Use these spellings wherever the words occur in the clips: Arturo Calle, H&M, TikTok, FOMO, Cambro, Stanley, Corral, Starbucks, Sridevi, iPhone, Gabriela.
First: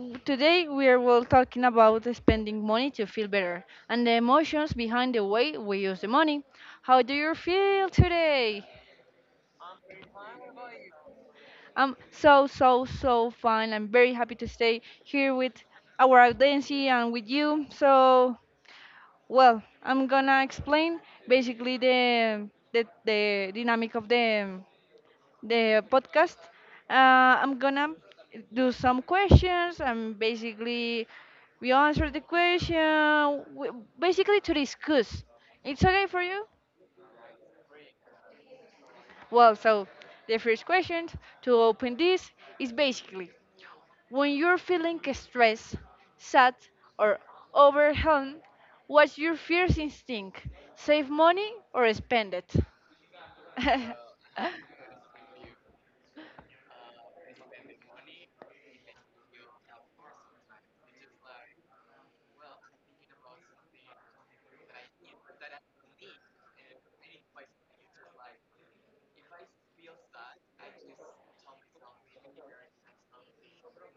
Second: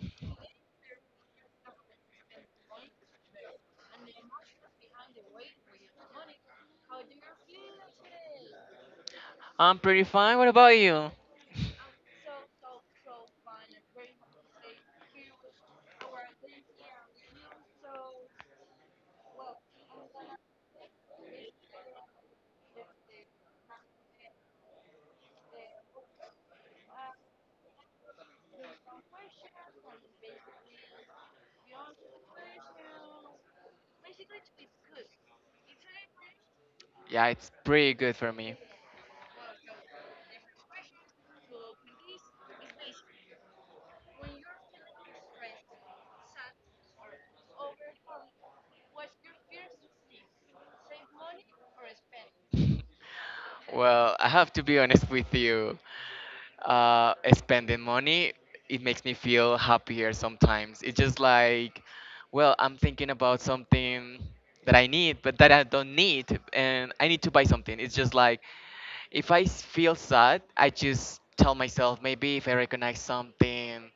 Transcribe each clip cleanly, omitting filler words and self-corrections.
Today we are talking about spending money to feel better and the emotions behind the way we use the money. How do you feel today? I'm pretty fine. What about you? I'm so fine. I'm very happy to stay here with our audience and with you. So I'm gonna explain basically the dynamic of the podcast. I'm gonna do some questions and basically we answer the question, basically to discuss. It's okay for you? Yeah, it's pretty good for me. So the first question to open this is basically when you're feeling stressed, sad, or overwhelmed, what's your first instinct? Save money or spend it? Well, I have to be honest with you. Spending money, it makes me feel happier sometimes. It's just like, well, I'm thinking about something that I need, but that I don't need, and I need to buy something. It's just like, if I feel sad, I just tell myself maybe if I recognize something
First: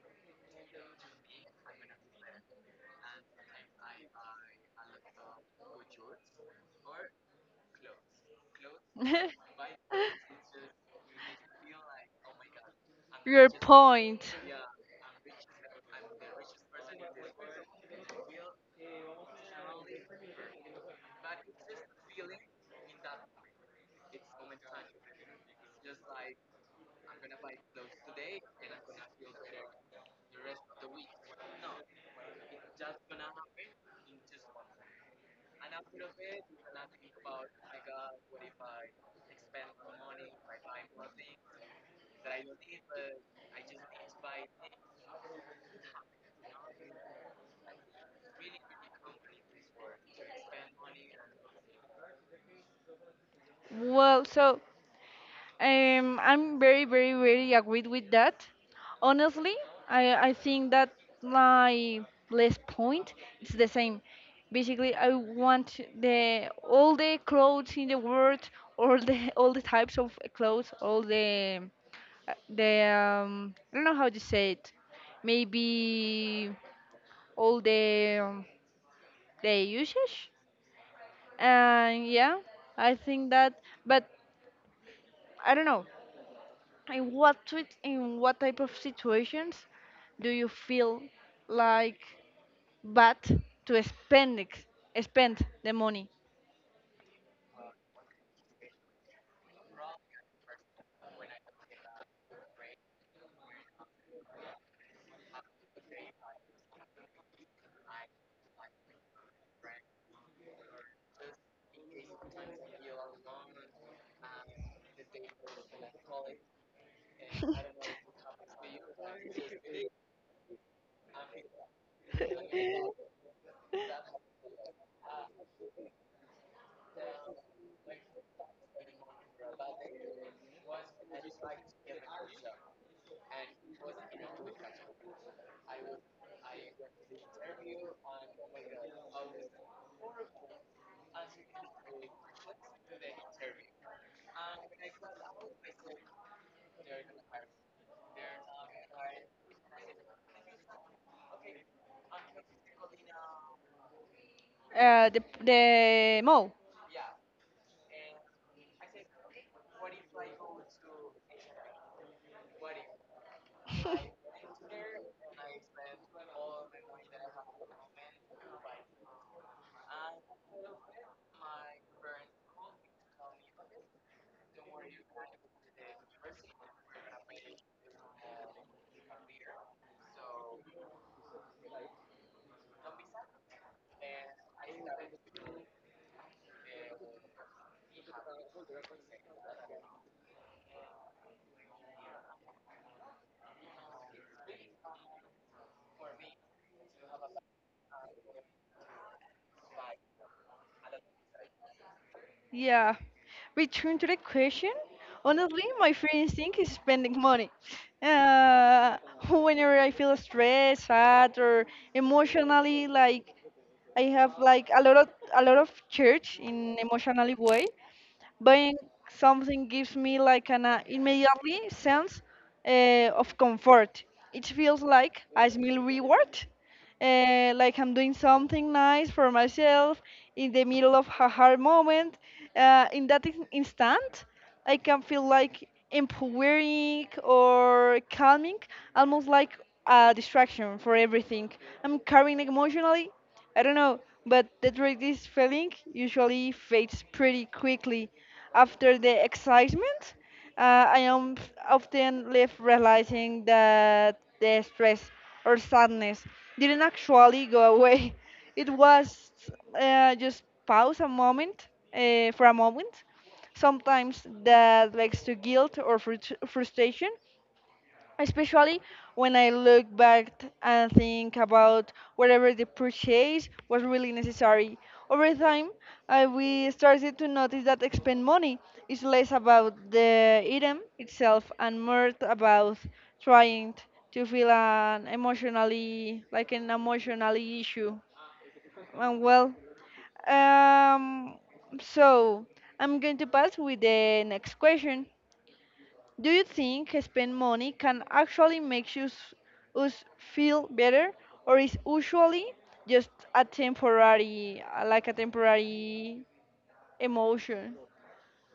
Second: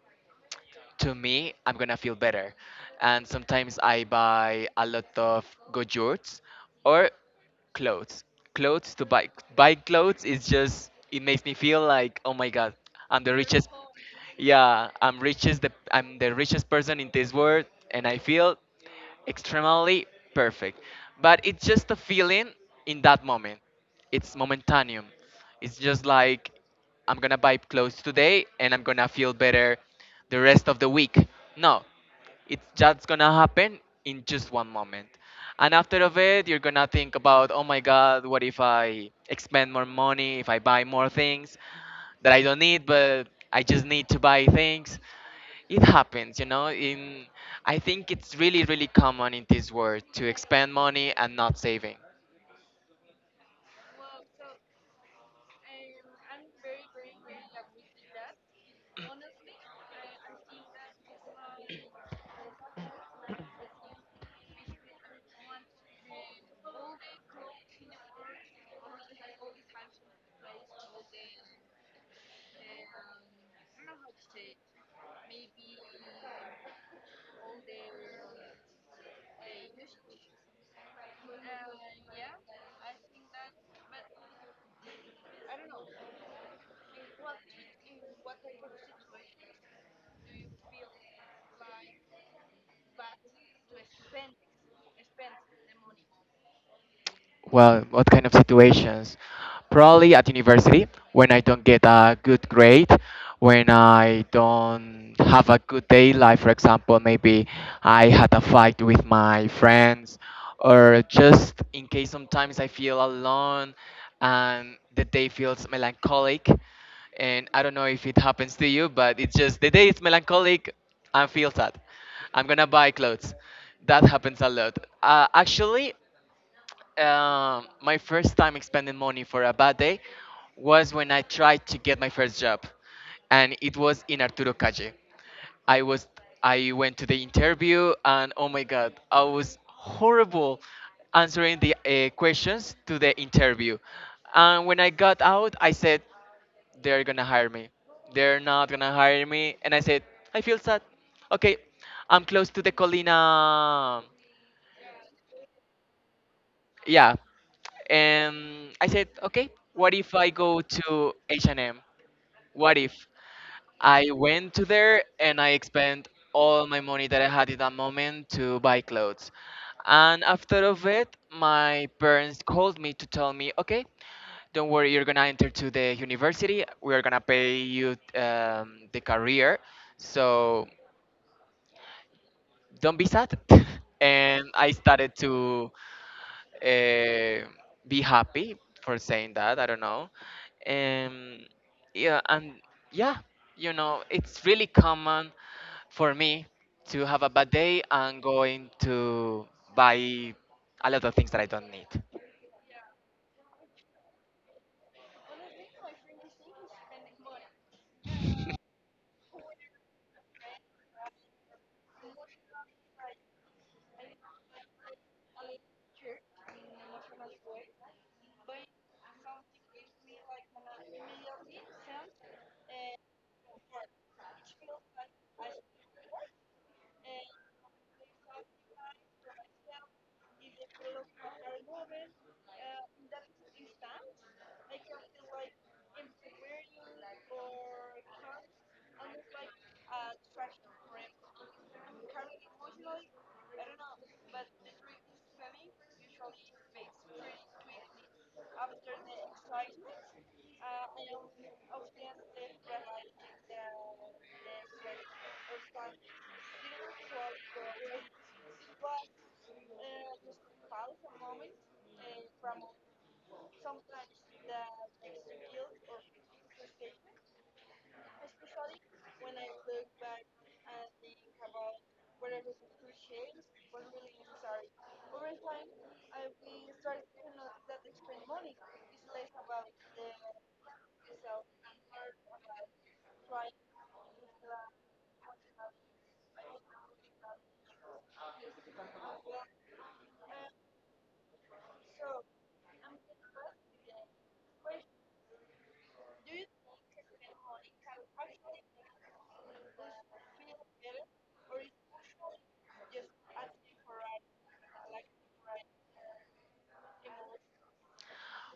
to me, I'm gonna feel better. And sometimes I buy a lot of gojurts or clothes. Clothes to buy. Buying clothes is just it makes me feel like oh my god, I'm the Your richest. point. Yeah, I'm richest. I'm the richest person in this world, and I feel extremely perfect. But it's just a feeling in that moment. It's momentaneum. It's just like I'm gonna buy clothes today and I'm gonna feel better the rest of the week. No, it's just gonna happen in just one moment. And after of it, you're gonna think about, oh my God, what if I expend more money, if I buy more things that I don't need, but I just need to buy things it happens in I think it's really, really common in this world to expend money and not saving. Well, I'm very agreed with that. Honestly, I think that my last point is the same. Basically, I want the all the clothes in the world, all the all the types of clothes, all the I don't know how to say it. Maybe all the the usage. And yeah, I think that, but I don't know. In what type of situations do you feel like bad to spend the money? Well, what kind of situations? Probably at university, when I don't get a good grade, when I don't have a good day, like for example, maybe I had a fight with my friends, or just in case sometimes I feel alone and the day feels melancholic. And I don't know if it happens to you, but it's just the day is melancholic, I feel sad. I'm gonna buy clothes. That happens a lot. Actually, my first time expending money for a bad day was when I tried to get my first job, and it was in Arturo Calle. I was I went to the interview, and oh my god, I was horrible answering the questions to the interview. And when I got out, I said they're gonna hire me. They're not gonna hire me, and I said I feel sad. Okay, I'm close to the Colina, The mall. yeah, and I said okay, what if I go to h&m, what if I went to there and I spent all my money that I had at that moment to buy clothes. And after of it my parents called me to tell me okay, don't worry, you're gonna enter to the university, we are gonna pay you the career, so don't be sad. and I started to uh, be happy for saying that. I don't know. Um, yeah, and yeah, you know, it's really common for me to have a bad day and going to buy a lot of things that I don't need. Yeah. Return to the question. Honestly, my first instinct is spending money. Uh, whenever I feel stressed, sad, or emotionally like I have like a lot of church in emotionally way. Buying something gives me like an immediately sense of comfort. It feels like a small reward, like I'm doing something nice for myself in the middle of a hard moment. In that instant, I can feel like empowering or calming, almost like a distraction for everything I'm carrying emotionally. I don't know, but the arthritis feeling usually fades pretty quickly after the excitement. I am often left realizing that the stress or sadness didn't actually go away. It was just pause a moment for a moment. Sometimes that leads to guilt or frustration, especially when I look back and think about whatever the purchase was really necessary. Over time, I we started to notice that expend money is less about the item itself and more about trying t- to feel an emotionally like an emotionally issue. And well, um, so I'm going to pass with the next question. Do you think spend money can actually make us feel better, or is usually just a temporary, like a temporary emotion?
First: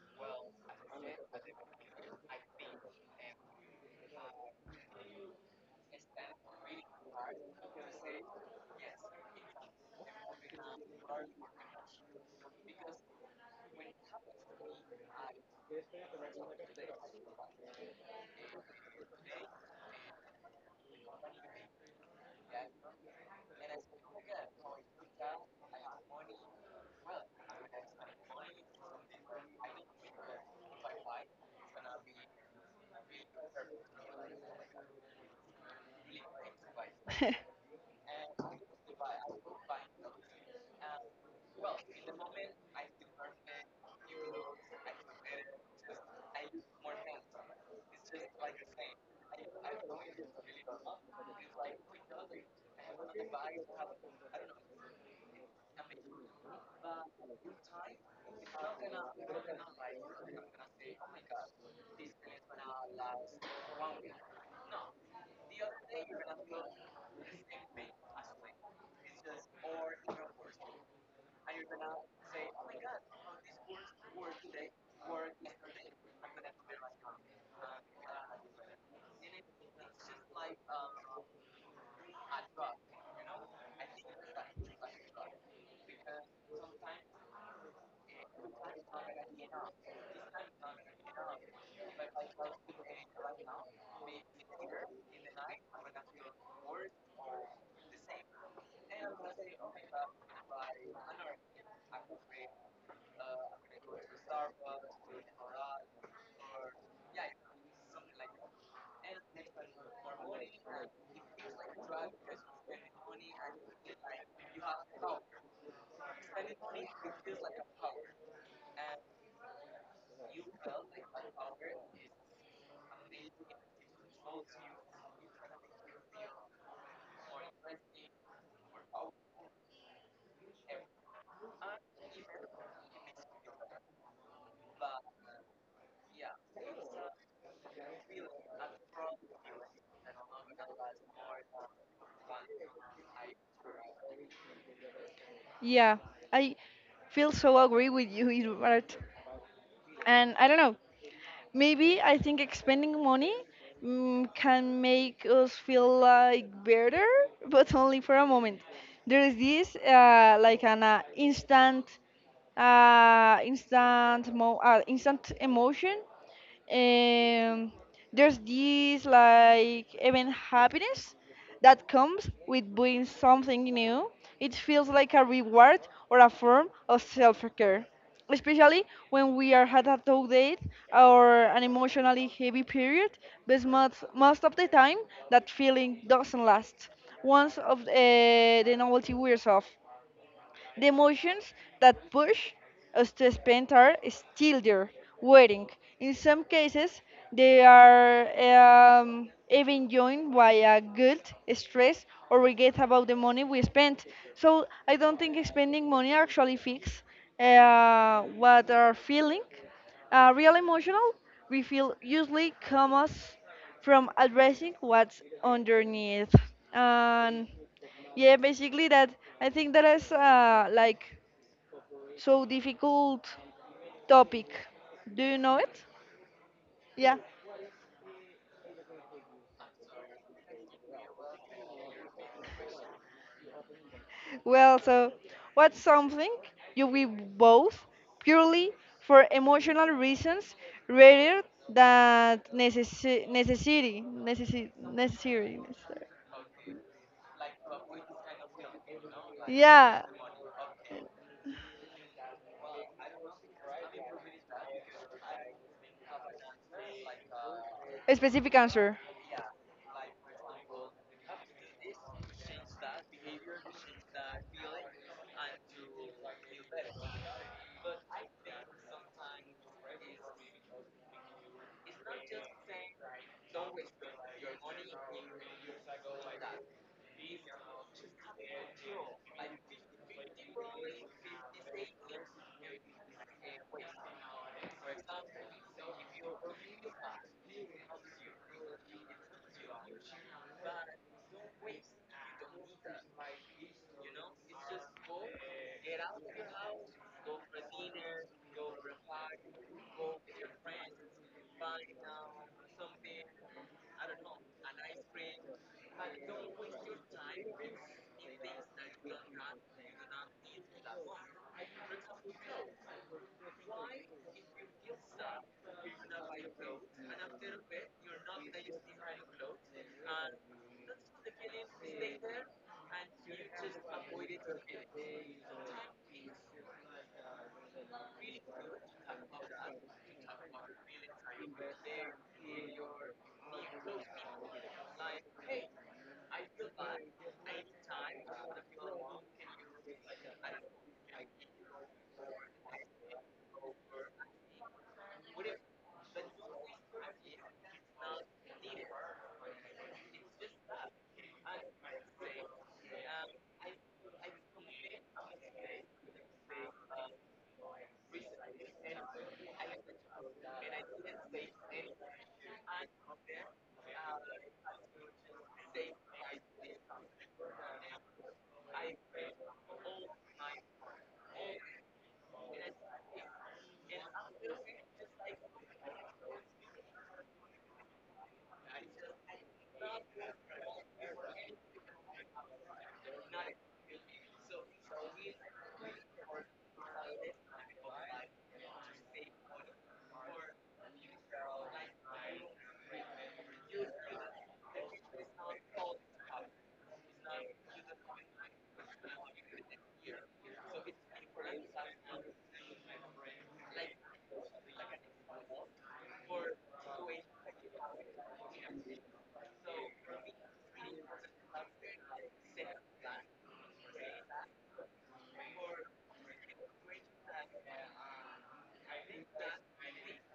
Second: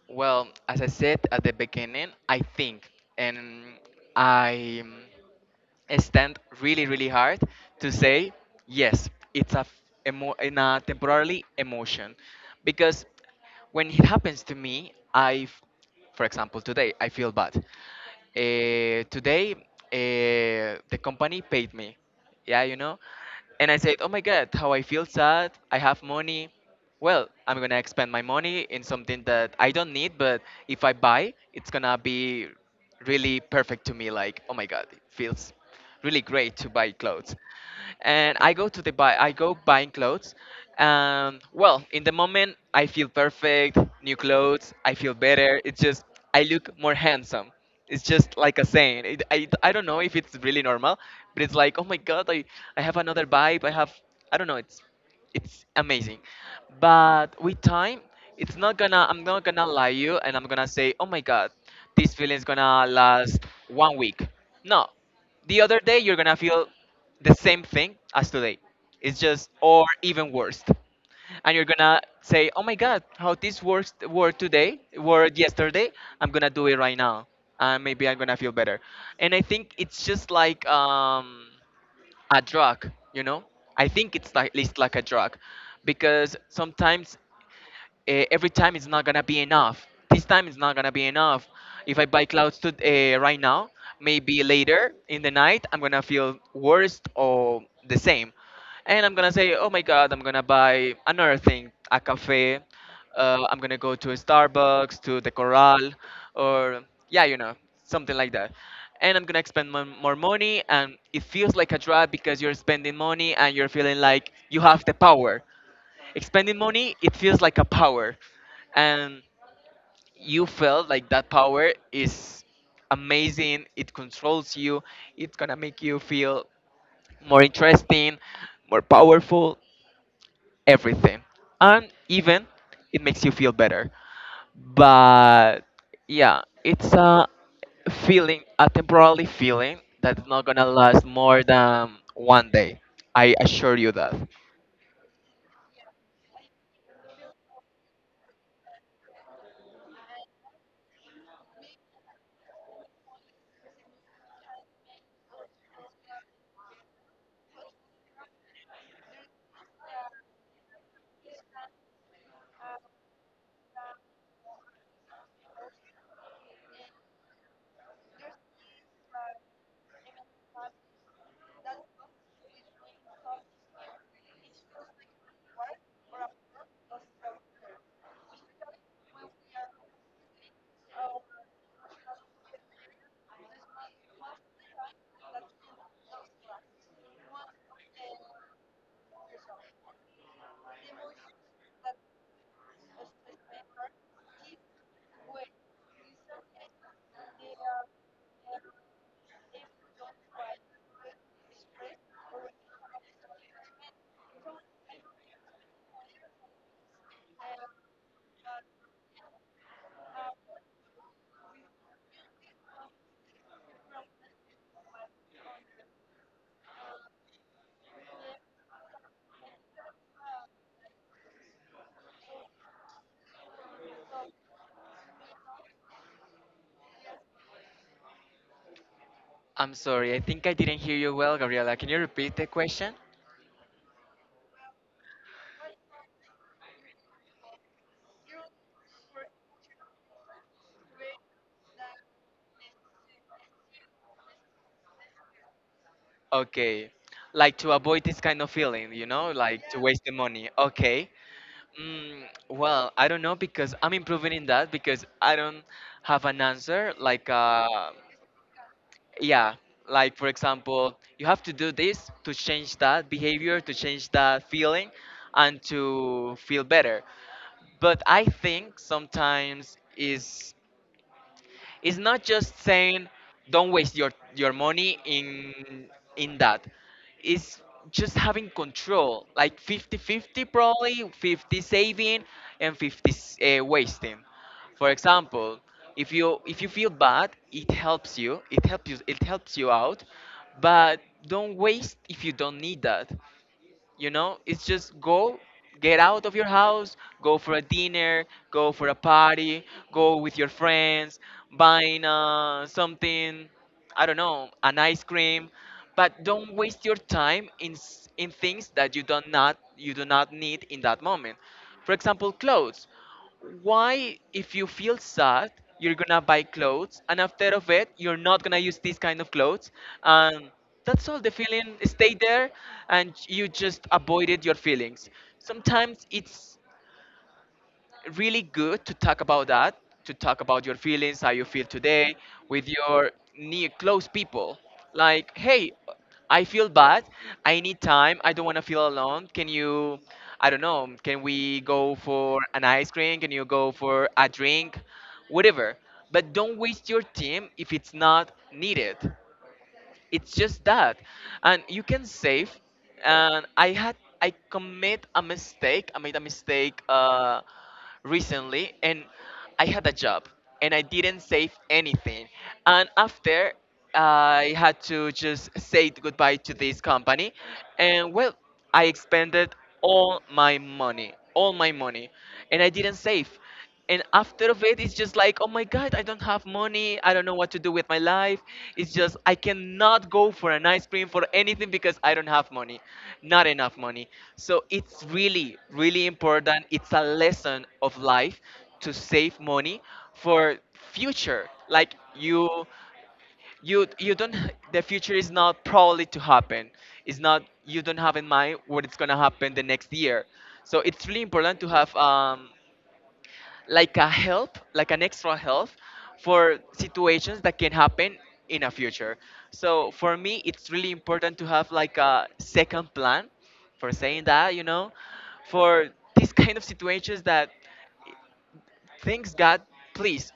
Well, as I said at the beginning, I think and I stand really, really hard to say yes. It's a, in a temporarily emotion because when it happens to me, for example, today I feel bad. Today, the company paid me. Yeah, you know, and I said, "Oh my God, how I feel sad. I have money. Well, I'm gonna expend my money in something that I don't need, but if I buy, it's gonna be really perfect to me. Like, oh my God, it feels really great to buy clothes and I go to the buy I go buying clothes. Well, in the moment I feel perfect, new clothes, I feel better. It's just I look more handsome. It's just like a saying. I don't know if it's really normal, but it's like, oh my god, I have another vibe. I don't know. It's amazing. But with time, it's not gonna I'm not gonna lie you and I'm gonna say, oh my god, this feeling is gonna last one week. No, the other day you're gonna feel the same thing as today. It's just or even worse. And you're gonna say, "Oh my God, how this works were today, were yesterday. I'm gonna do it right now, and maybe I'm gonna feel better." And I think it's just like a drug, you know. I think it's like a drug, because sometimes every time it's not gonna be enough. This time it's not gonna be enough. If I buy clothes to, right now, maybe later in the night I'm gonna feel worse or the same, and I'm gonna say, oh my god, I'm gonna buy another thing, a cafe. I'm gonna go to a Starbucks, to the Corral, or yeah, you know, something like that. And I'm gonna spend more money, and it feels like a trap because you're spending money and you're feeling like you have the power. Spending money, it feels like a power, and you feel like that power is amazing. It controls you. It's gonna make you feel more interesting, more powerful, everything, and even it makes you feel better. But yeah, it's a a temporary feeling that's not gonna last more than one day. I assure you that. Yeah, I feel so agree with you, Bart. And I don't know. Maybe I think expending money can make us feel like better, but only for a moment. There is this like an instant, instant, mo- instant emotion. Um, there's this like even happiness that comes with doing something new. It feels like a reward or a form of self-care, especially when we are at a tough date or an emotionally heavy period. But most of the time, that feeling doesn't last once of the novelty wears off. The emotions that push us to spend are still there, waiting. In some cases, they are even joined by a guilt, stress, or regret about the money we spent. So I don't think spending money actually fix what are feeling. Real emotional, we feel usually comes from addressing what's underneath. And yeah, basically that. I think that is like so difficult topic. Do you know it? Yeah. I'm sorry, I think I didn't hear you well, Gabriela. Can you repeat the question? Well, so what's something you will both purely for emotional reasons rather than necessary. Okay, like to avoid this kind of feeling, you know, like to waste Yeah. the money. Okay. Mm, well, I don't know because I'm improving in that because I don't have an answer. Like, A specific answer. yeah, like for example, you have to do this to change that behavior, to change that feeling, and to feel better. But I think sometimes is it's not just saying don't waste your money in that. It's just having control, like 50-50 probably, 50 saving and 50 wasting. For example, if you feel bad, it helps you. It helps you out, but don't waste if you don't need that. You know, it's just go, get out of your house, go for a dinner, go for a party, go with your friends, buying something, I don't know, an ice cream, but don't waste your time in in things that you do not need in that moment. For example, clothes, why if you feel sad you're gonna buy clothes and after of it you're not gonna use these kind of clothes, and that's all the feeling stay there and you just avoided your feelings. Sometimes it's really good to talk about that, to talk about your feelings, how you feel today with your near close people. Like, hey, I feel bad. I need time. I don't want to feel alone. Can you, I don't know, can we go for an ice cream? Can you go for a drink? Whatever. But don't waste your time if it's not needed, it's just that, and you can save. And I had I commit a mistake I made a mistake, recently, and I had a job and I didn't save anything, and after I had to just say goodbye to this company. And well, I expended all my money, and I didn't save. And after of it it's just like oh my god, I don't have money, I don't know what to do with my life. It's just I cannot go for an ice cream, for anything because I don't have money, not enough money. So it's really, really important, it's a lesson of life to save money for future. Like you don't, the future is not probably to happen, it's not, you don't have in mind what it's going to happen the next year. So it's really important to have like a help, like an extra help for situations that can happen in a future. So for me, it's really important to have like a second plan for saying that, you know, for these kind of situations that things God, please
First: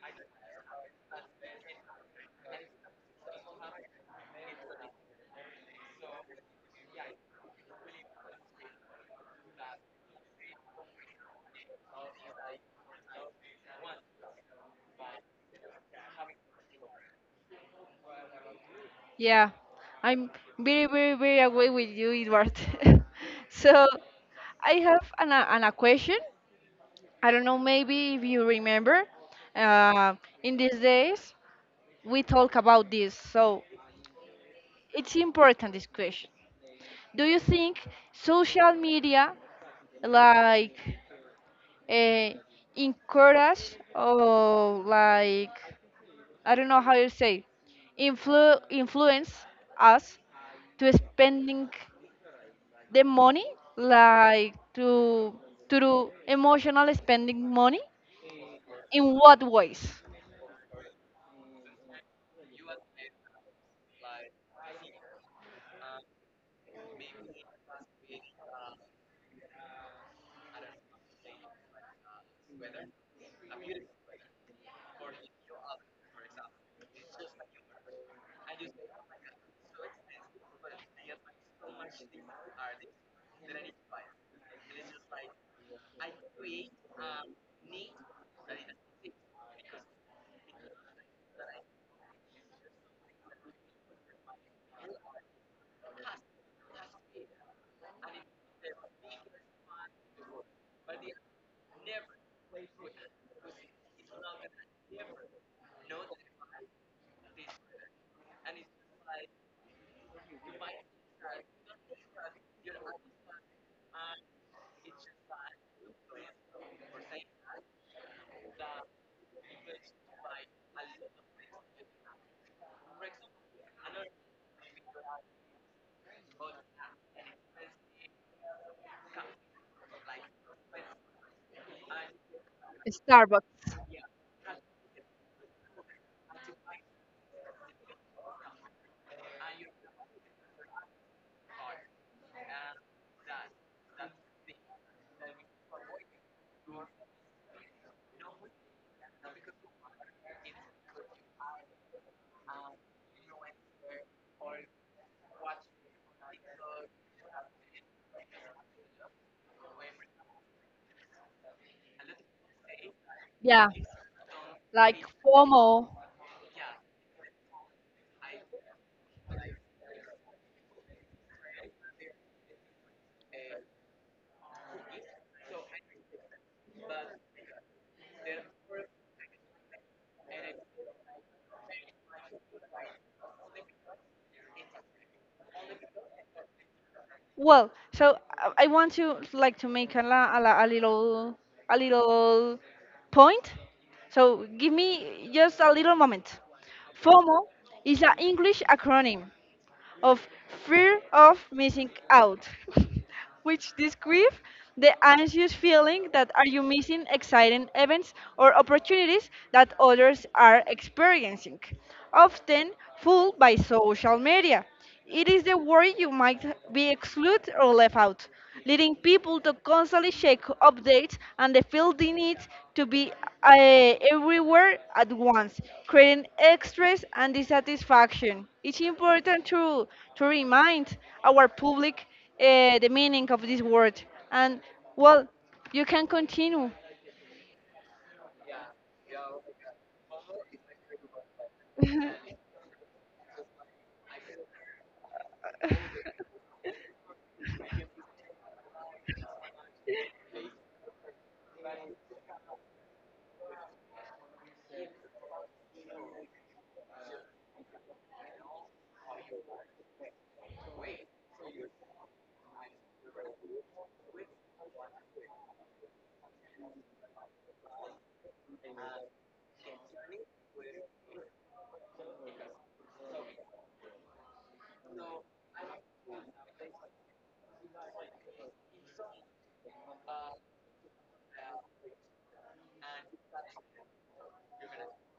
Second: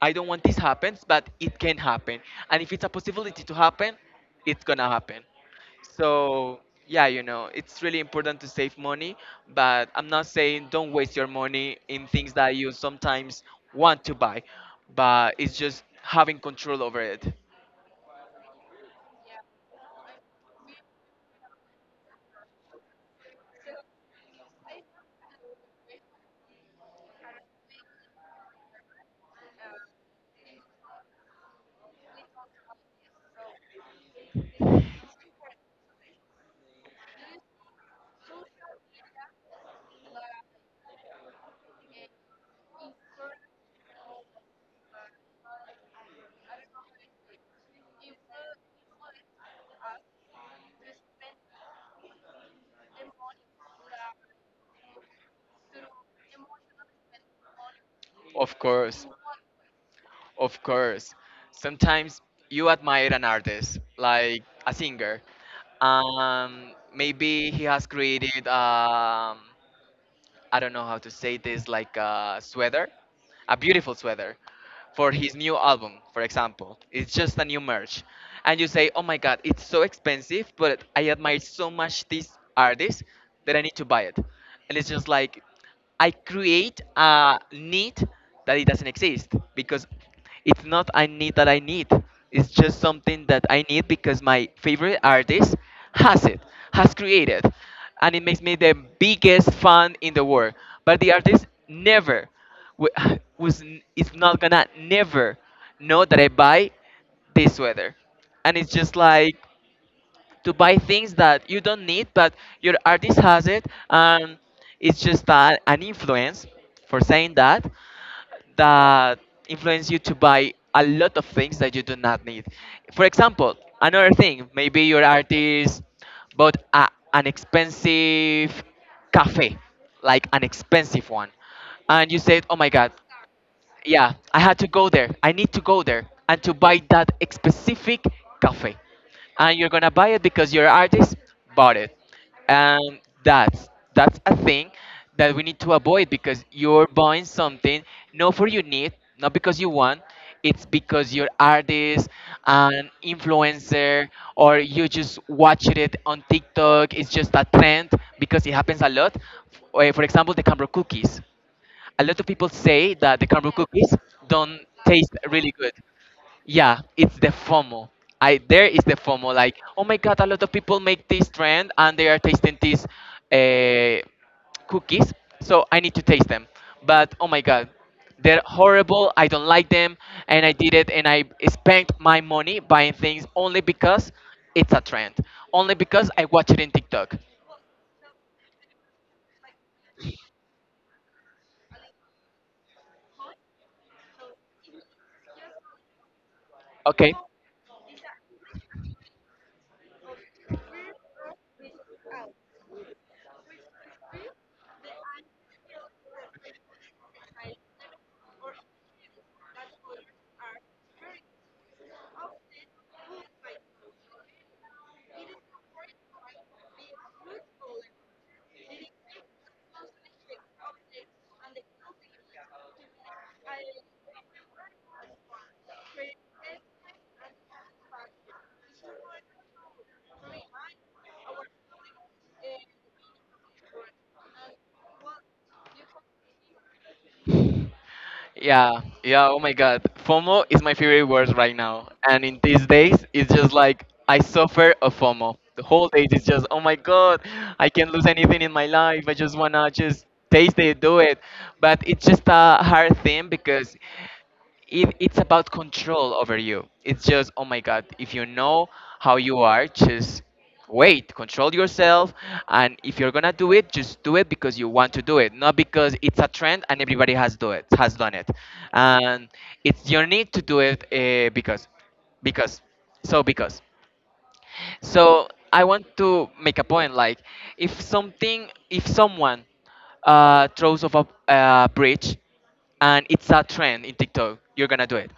I don't want this happens, but it can happen. And if it's a possibility to happen, it's gonna happen. So yeah, you know, it's really important to save money, but I'm not saying don't waste your money in things that you sometimes want to buy, but it's just having control over it. Yeah, I'm very aware with you, Edward. So I have an a question. I don't know, maybe if you remember, uh, in these days we talk about this. So it's important this question. Do you think social media like uh, encourage or like I don't know how you say, influence us to spending the money, like to do emotional spending money. Of course, In what ways? of course. Sometimes you admire an artist, like a singer. Maybe he has created I don't know how to say this, like a sweater, a beautiful sweater for his new album, for example. It's just a new merch. And you say, oh my God, it's so expensive, but I admire so much this artist that I need to buy it. And it's just like, I create a need that it doesn't exist because it's not I need that I need. It's just something that I need because my favorite artist has it, has created, and it makes me the biggest fan in the world. But the artist never w- is not gonna never know that I buy this sweater, and it's just like to buy things that you don't need, but your artist has it, and it's just an influence for saying that influence you to buy a lot of things that you do not need. For example, another thing, maybe your artist bought an expensive cafe, like an expensive one, and you said, "Oh my God, Starbucks. yeah, I had to go there. I need to go there and to buy that specific cafe." And you're gonna buy it because your artist bought it. And that's a thing that we need to avoid because you're buying something not for your need, not because you want. It's because your artist, an influencer, or you just watched it on TikTok. It's just a trend because it happens a lot. For example, the Cambro cookies, a lot of people say that the caramel Yeah, cookies don't like taste really good. FOMO. Yeah, it's the FOMO. I There is the FOMO. Like, oh my god, a lot of people make this trend and they are tasting these uh, cookies, so I need to taste them. But oh my god, they're horrible. I don't like them, and I did it, and I spent my money buying things only because it's a trend, only because I watch it in TikTok. Well, so I want to like to make a, la, a, la, a little point. So give me just a little moment. Okay. FOMO is an English acronym of fear of missing out, which describes the anxious feeling that are you missing exciting events or opportunities that others are experiencing, often fueled by social media. It is the worry you might be excluded or left out, leading people to constantly check updates and they feel the need to be uh, everywhere at once, creating stress and dissatisfaction. It's important to remind our public the meaning of this word. And, well, you can continue. Yeah, yeah, oh my god. FOMO is my favorite word right now. And in these days, it's just like I suffer a FOMO. The whole day is just, oh my god, I can't lose anything in my life. I just wanna just taste it, do it. But it's just a hard thing because it's about control over you. It's just, oh my God, if you know how you are, just wait, control yourself. And if you're gonna do it, just do it because you want to do it, not because it's a trend and everybody has do it, has done it. And it's your need to do it because, because, because. So I want to make a point, like, if something if someone throws off a bridge and it's a trend in TikTok, you're gonna do it.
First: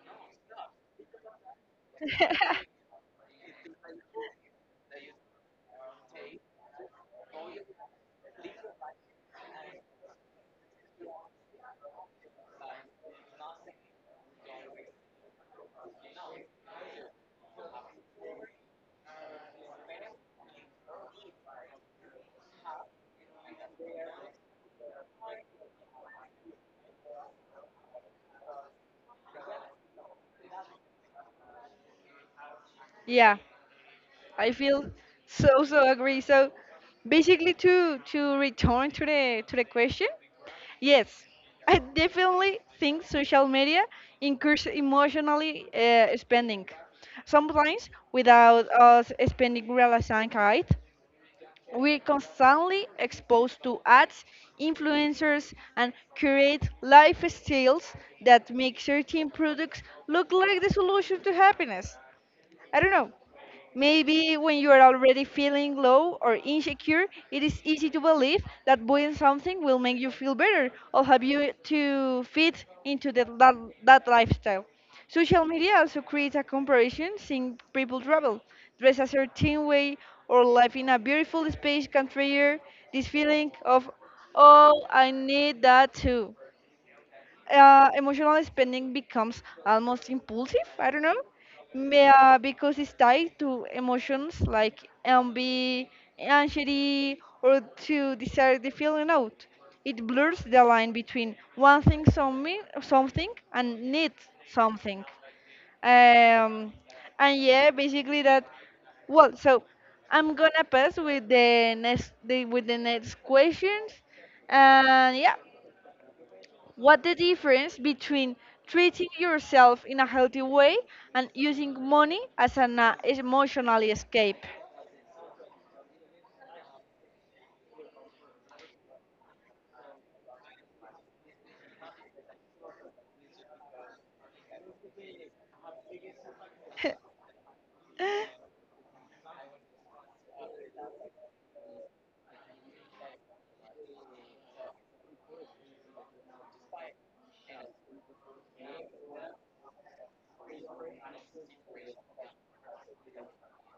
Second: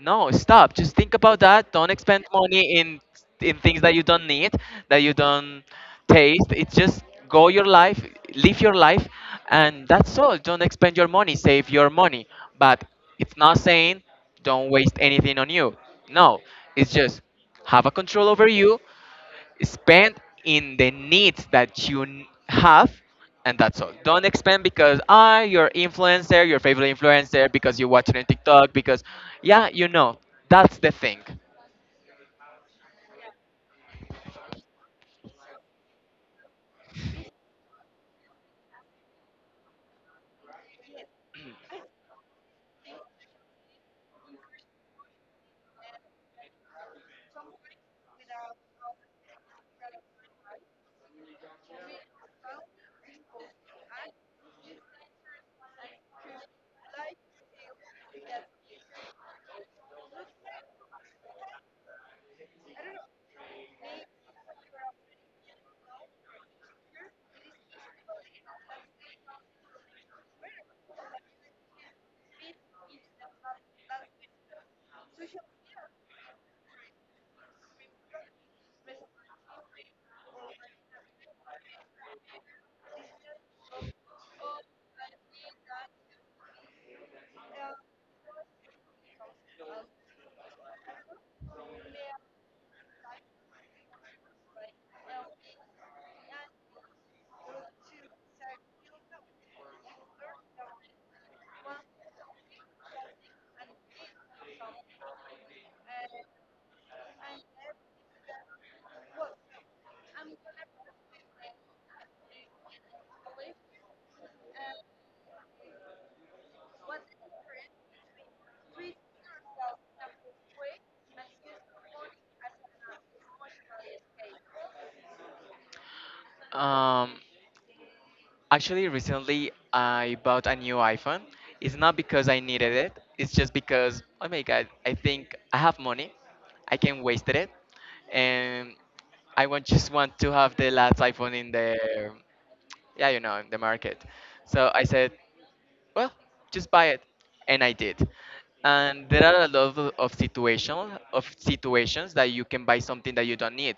No, stop. Just think about that. Don't expend money in things that you don't need, that you don't taste. It's just go your life, live your life, and that's all. Don't expend your money. Save your money. But it's not saying don't waste anything on you. No, it's just have a control over you, spend in the needs that have, and that's all. Don't expand because you're influencer your favorite influencer, because you watch it on TikTok, because, yeah, that's the thing. Yeah. I feel so agree. So basically to return to the question, yes, I definitely think social media incurs emotionally spending. Sometimes without us spending realizing it, we're constantly exposed to ads, influencers, and curate lifestyles that make certain products look like the solution to happiness. I don't know. Maybe when you are already feeling low or insecure, it is easy to believe that buying something will make you feel better or help you to fit into that lifestyle. Social media also creates a comparison seeing people travel, dress a certain way, or live in a beautiful space can trigger this feeling of, oh, I need that too. Emotional spending becomes almost impulsive. I don't know, May- because it's tied to emotions like envy, anxiety, or to desire the feeling out. It blurs the line between wanting something and need something. Um, and yeah, basically that. Well, so I'm gonna pass with with the next questions, and yeah. What the difference between treating yourself in a healthy way and using money as an emotional escape? um Actually, recently I bought a new iPhone. It's not because I needed it, it's just because, oh my god, I think I have money, I can waste it. And I want just want to have the last iPhone in the, market. So I said, well, just buy it. And I did. And there are a lot of situations that you can buy something that you don't need.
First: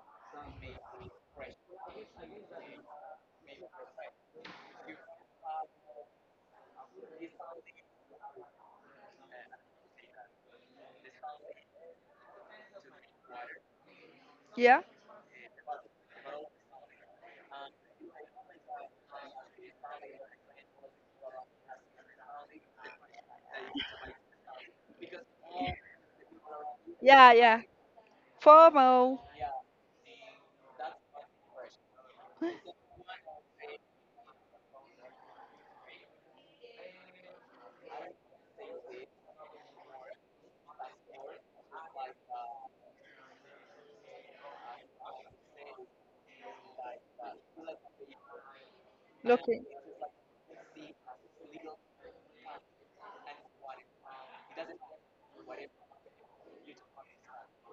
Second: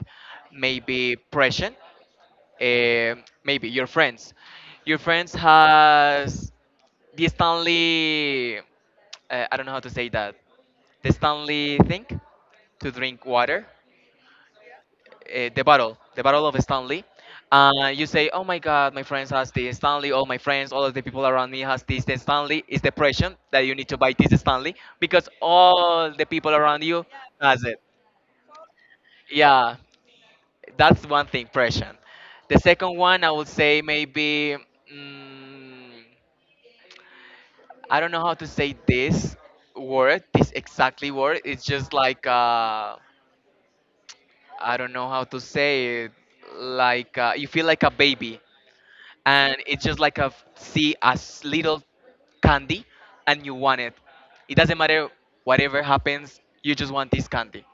Maybe present, eh, maybe your friends. Your friends has the Stanley, I don't know how to say that, the Stanley thing to drink water, yeah, the battle of Stanley. You say, "Oh my God, my friends has this Stanley. All my friends, all of the people around me has this the Stanley." It's depression that you need to buy this Stanley because all the people around you yeah. has it. FOMO. Yeah, that's one thing, depression. The second one, I would say maybe, mm, I don't know how to say this word, this exactly word. It's just like, I don't know how to say it. Like, you feel like a baby, and Okay. it's just like a, see as little candy, and you want it. It doesn't matter whatever happens, you just want this candy.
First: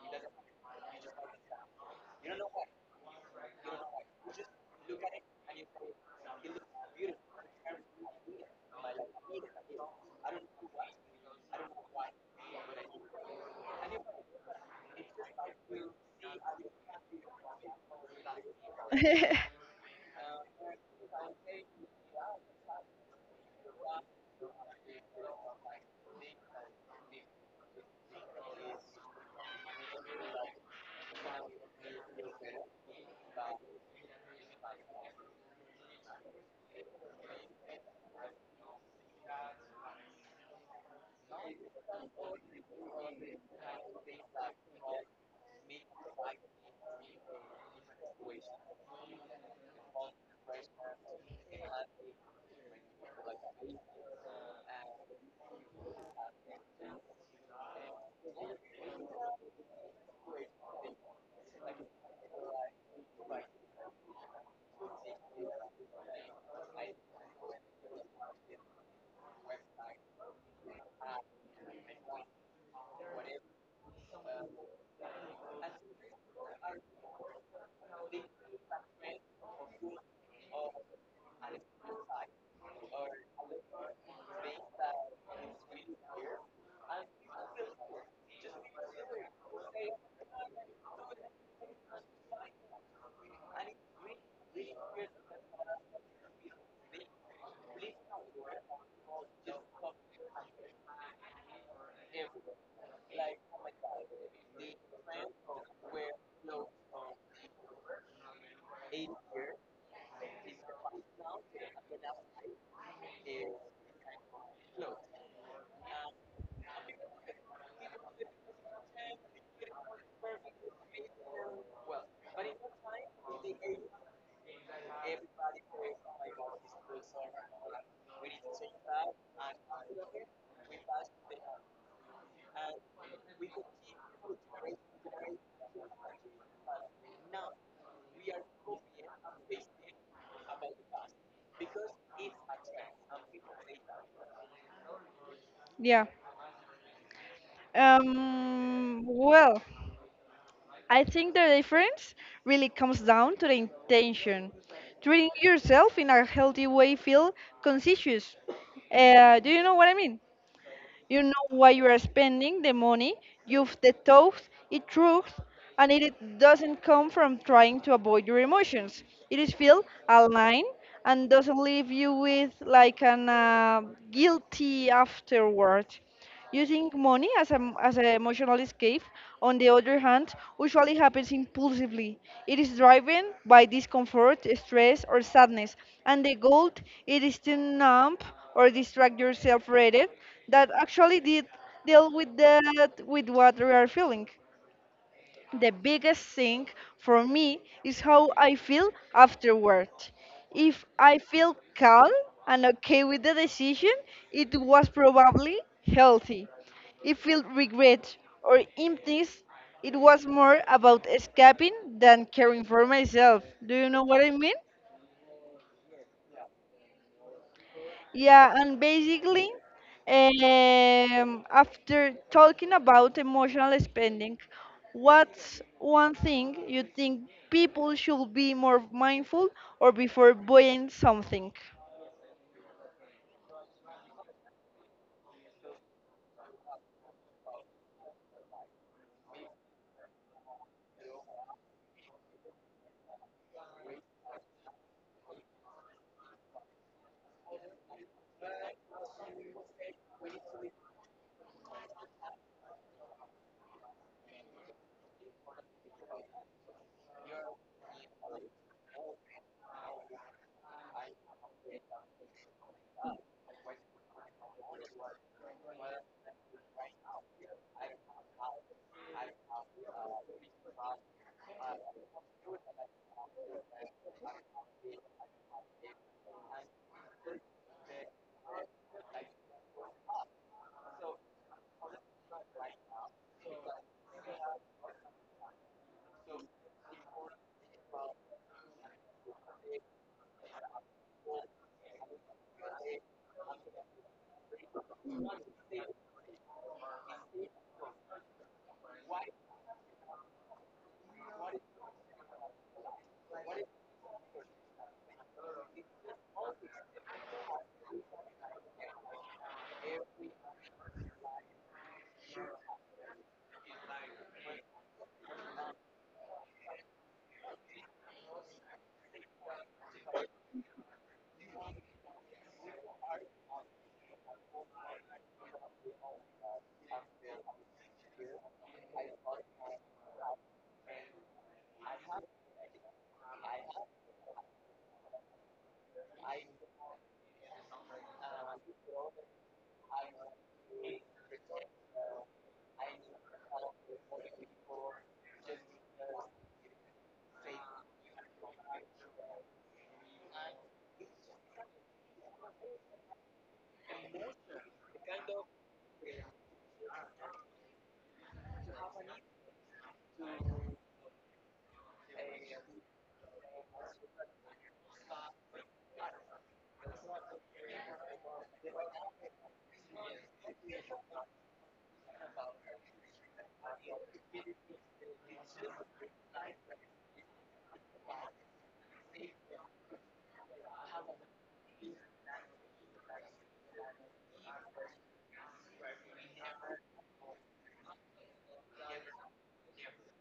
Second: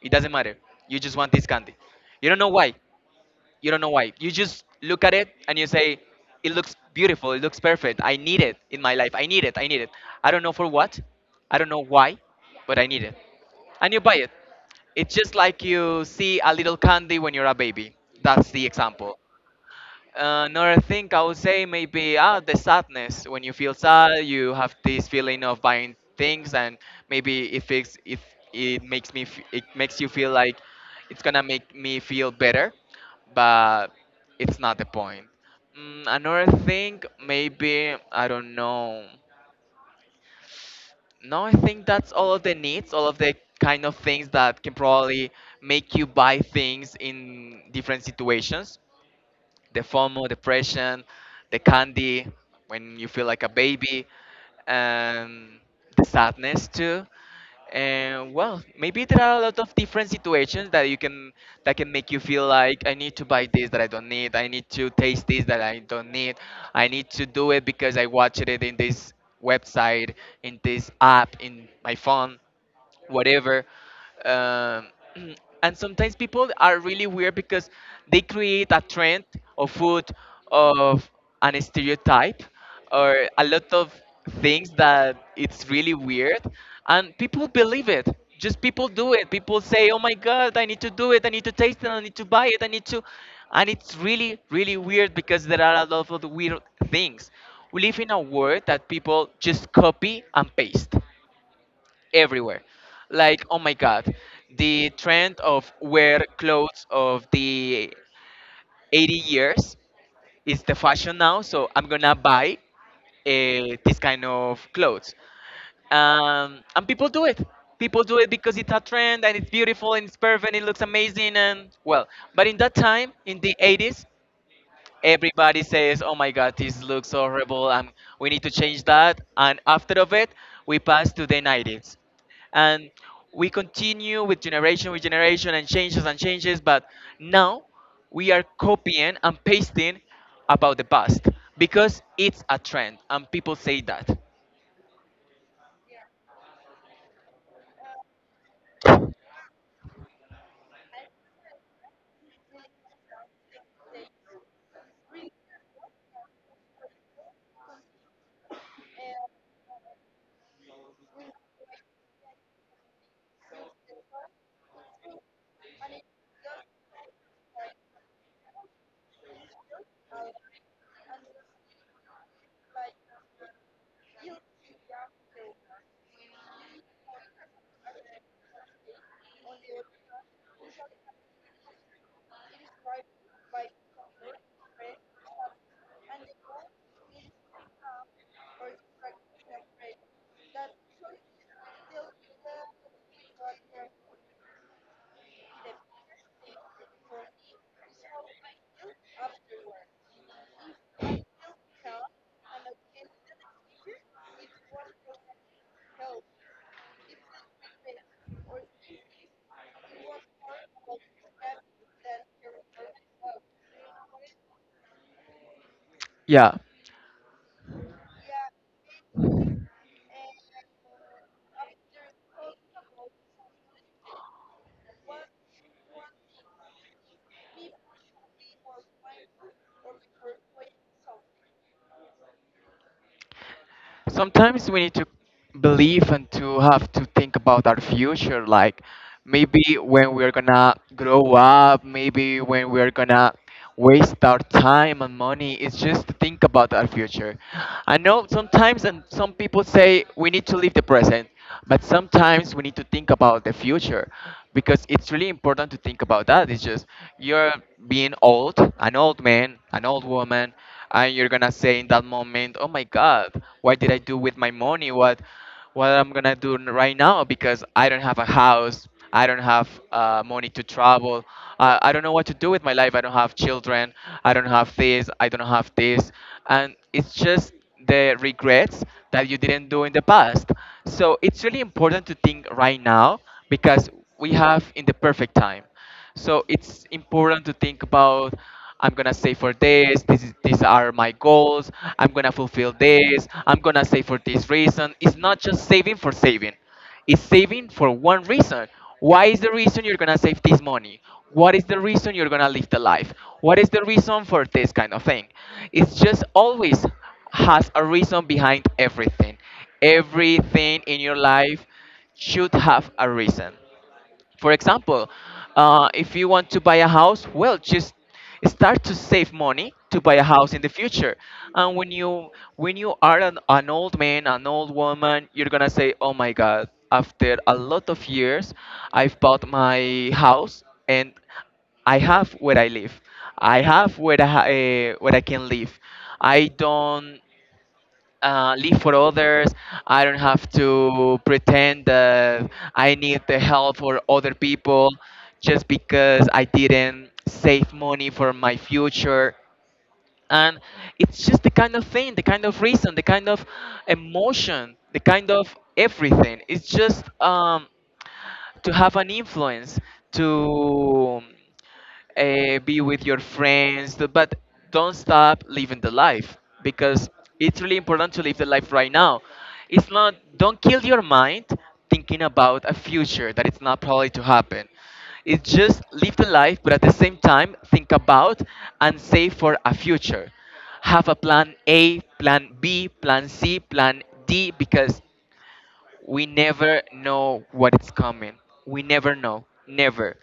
It doesn't matter, you just want this candy. You don't know why, you don't know why. You just look at it and you say, it looks beautiful, it looks perfect, I need it in my life, I need it, I need it. I don't know for what, I don't know why, but I need it, and you buy it. It's just like you see a little candy when you're a baby. That's the example. Another thing I would say maybe, the sadness. When you feel sad, you have this feeling of buying things, and maybe if it makes you feel like it's gonna make me feel better, but it's not the point. Another thing maybe I don't know. No, I think that's all of the needs, all of the kind of things that can probably make you buy things in different situations: the FOMO, depression, the candy when you feel like a baby, and the sadness too. And well, maybe there are a lot of different situations that can make you feel like I need to buy this that I don't need, I need to taste this that I don't need, I need to do it because I watched it in this website, in this app, in my phone, whatever. Um, and sometimes people are really weird because they create a trend of food, of an stereotype, or a lot of things that it's really weird, and people believe it. Just people do it, people say, oh my god, I need to do it, I need to taste it, I need to buy it, I need to. And it's really, really weird because there are a lot of weird things. We live in a world that people just copy and paste everywhere. Like, oh my God, the trend of wear clothes of the 80 years is the fashion now, so I'm gonna buy this kind of clothes. And people do it. People do it because it's a trend and it's beautiful and it's perfect and it looks amazing, and well. But in that time, in the 80s, everybody says, "Oh my God, this looks so horrible. We need to change that." And after of it, we pass to the 90s, and we continue with generation and changes and changes. But now we are copying and pasting about the past because it's a trend, and people say that. Yeah. Well, I think the difference really comes down to the intention. Treating yourself in a healthy way feel conscious. Do you know what I mean? You know why you are spending the money, you've the detoxed it through, and it doesn't come from trying to avoid your emotions. It is feel aligned and doesn't leave you with like an guilty afterward. Using money as an emotional escape, on the other hand, usually happens impulsively. It is driven by discomfort, stress, or sadness, and the goal it is to numb or distract yourself from it. That actually did deal with that with what we are feeling. The biggest thing for me is how I feel afterward. If I feel calm and okay with the decision, it was probably healthy. If I feel regret or emptiness, it was more about escaping than caring for myself. Do you know what I mean? Yeah. Yeah, and basically, after talking about emotional spending, what's one thing you think people should be more mindful or before buying something? Sometimes we need to believe and to think about our future, like maybe when we're gonna grow up, maybe when we're gonna waste our time and money. It's just to think about our future. I know sometimes, and some people say we need to live the present, but sometimes we need to think about the future because it's really important to think about that. It's just you're being old, an old man, an old woman, and you're gonna say in that moment, "Oh my God, what did I do with my money? What I'm gonna do right now? Because I don't have a house, I don't have, money to travel, I don't know what to do with my life. I don't have children, I don't have this, I don't have this, and it's just." The regrets that you didn't do in the past. So it's really important to think right now, because we have in the perfect time. So it's important to think about, I'm gonna save for this, this is, these are my goals, I'm gonna fulfill this, I'm gonna save for this reason. It's not just saving for saving. It's saving for one reason. Why is the reason you're gonna save this money? What is the reason you're gonna live the life? What is the reason for this kind of thing? It's just always has a reason behind everything. Everything in your life should have a reason. For example, if you want to buy a house, well, just start to save money to buy a house in the future. And when you are an old man, an old woman, you're gonna say, "Oh my God! After a lot of years, I've bought my house and I have where I live. I have where where I can live. I don't live for others. I don't have to pretend that I need the help for other people just because I didn't save money for my future." And it's just the kind of thing, the kind of reason, the kind of emotion, the kind of everything. It's just, to have an influence to, be with your but don't stop living the life, because it's really important to live the life right now. It's not don't kill your mind thinking about a future that it's not probably to happen. It's just live the life, but at the same time, think about and save for a future. Have a plan, a plan B, plan C, plan D, because we never know what is coming. We never know. Never.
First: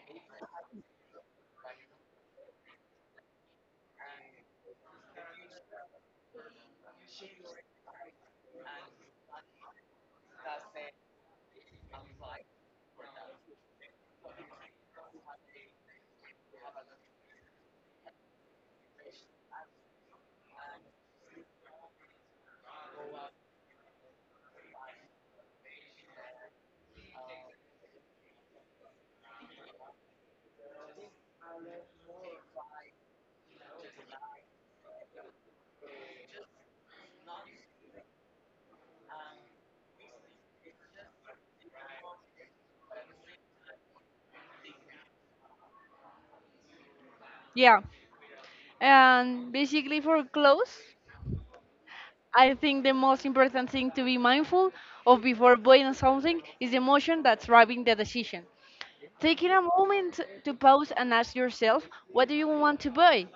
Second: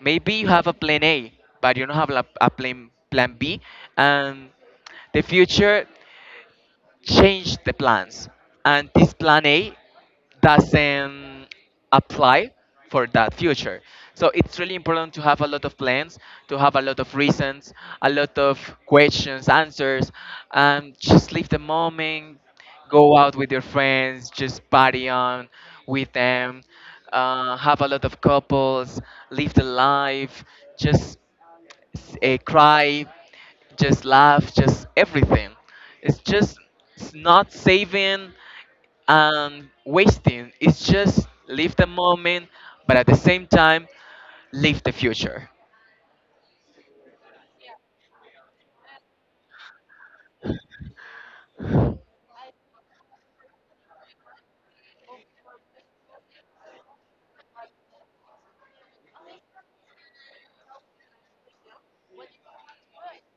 Maybe you have a plan A, but you don't have a plan B. And the future change the plans, and this plan A doesn't apply for that future, so it's really important to have a lot of plans, to have a lot of reasons, a lot of questions, answers, and just live the moment. Go out with your friends, just party on with them, have a lot of couples, live the life, just, cry, just laugh, just everything. It's just, it's not saving and wasting. It's just live the moment, but at the same time, live the future. Yeah, and basically for clothes, I think the most important thing to be mindful of before buying something is the emotion that's driving the decision. Taking a moment to pause and ask yourself, what do you want to buy?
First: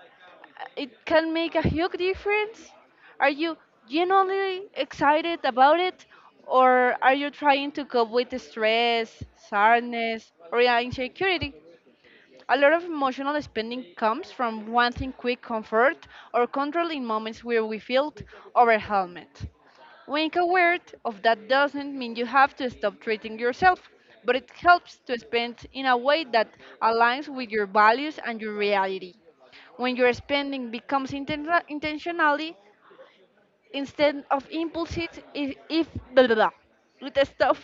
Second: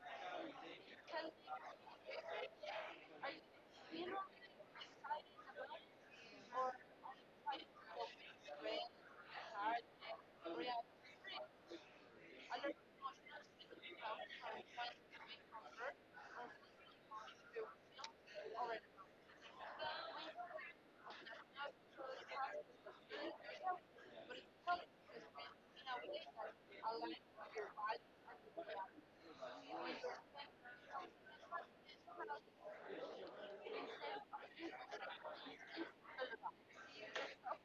It can make a huge difference. Are you genuinely excited about it, or are you trying to cope with the stress, sadness, or yeah, insecurity? A lot of emotional spending comes from wanting quick comfort or control in moments where we feel overwhelmed. Being aware of that doesn't mean you have to stop treating yourself, but it helps to spend in a way that aligns with your values and your reality. When your spending becomes intentionally, instead of impulses if blah, blah, blah. It stops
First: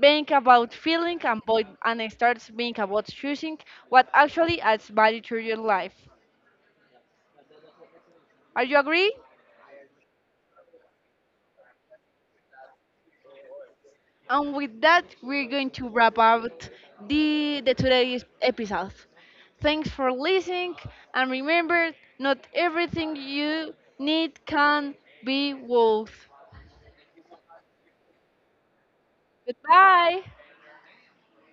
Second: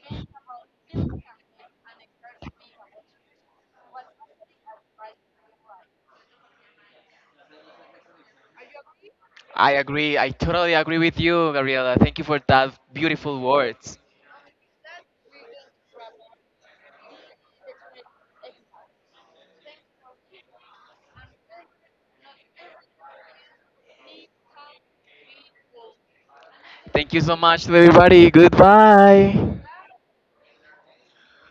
being about void, and it starts being about choosing what actually adds value to your life. Are you agree? I agree. I totally agree with you, Gabriela. Thank you for that beautiful words. And with that, we're going to wrap up the today's episode. Thanks for listening, and remember, not everything you need can be worth. Thank you so much to everybody. Goodbye. Goodbye.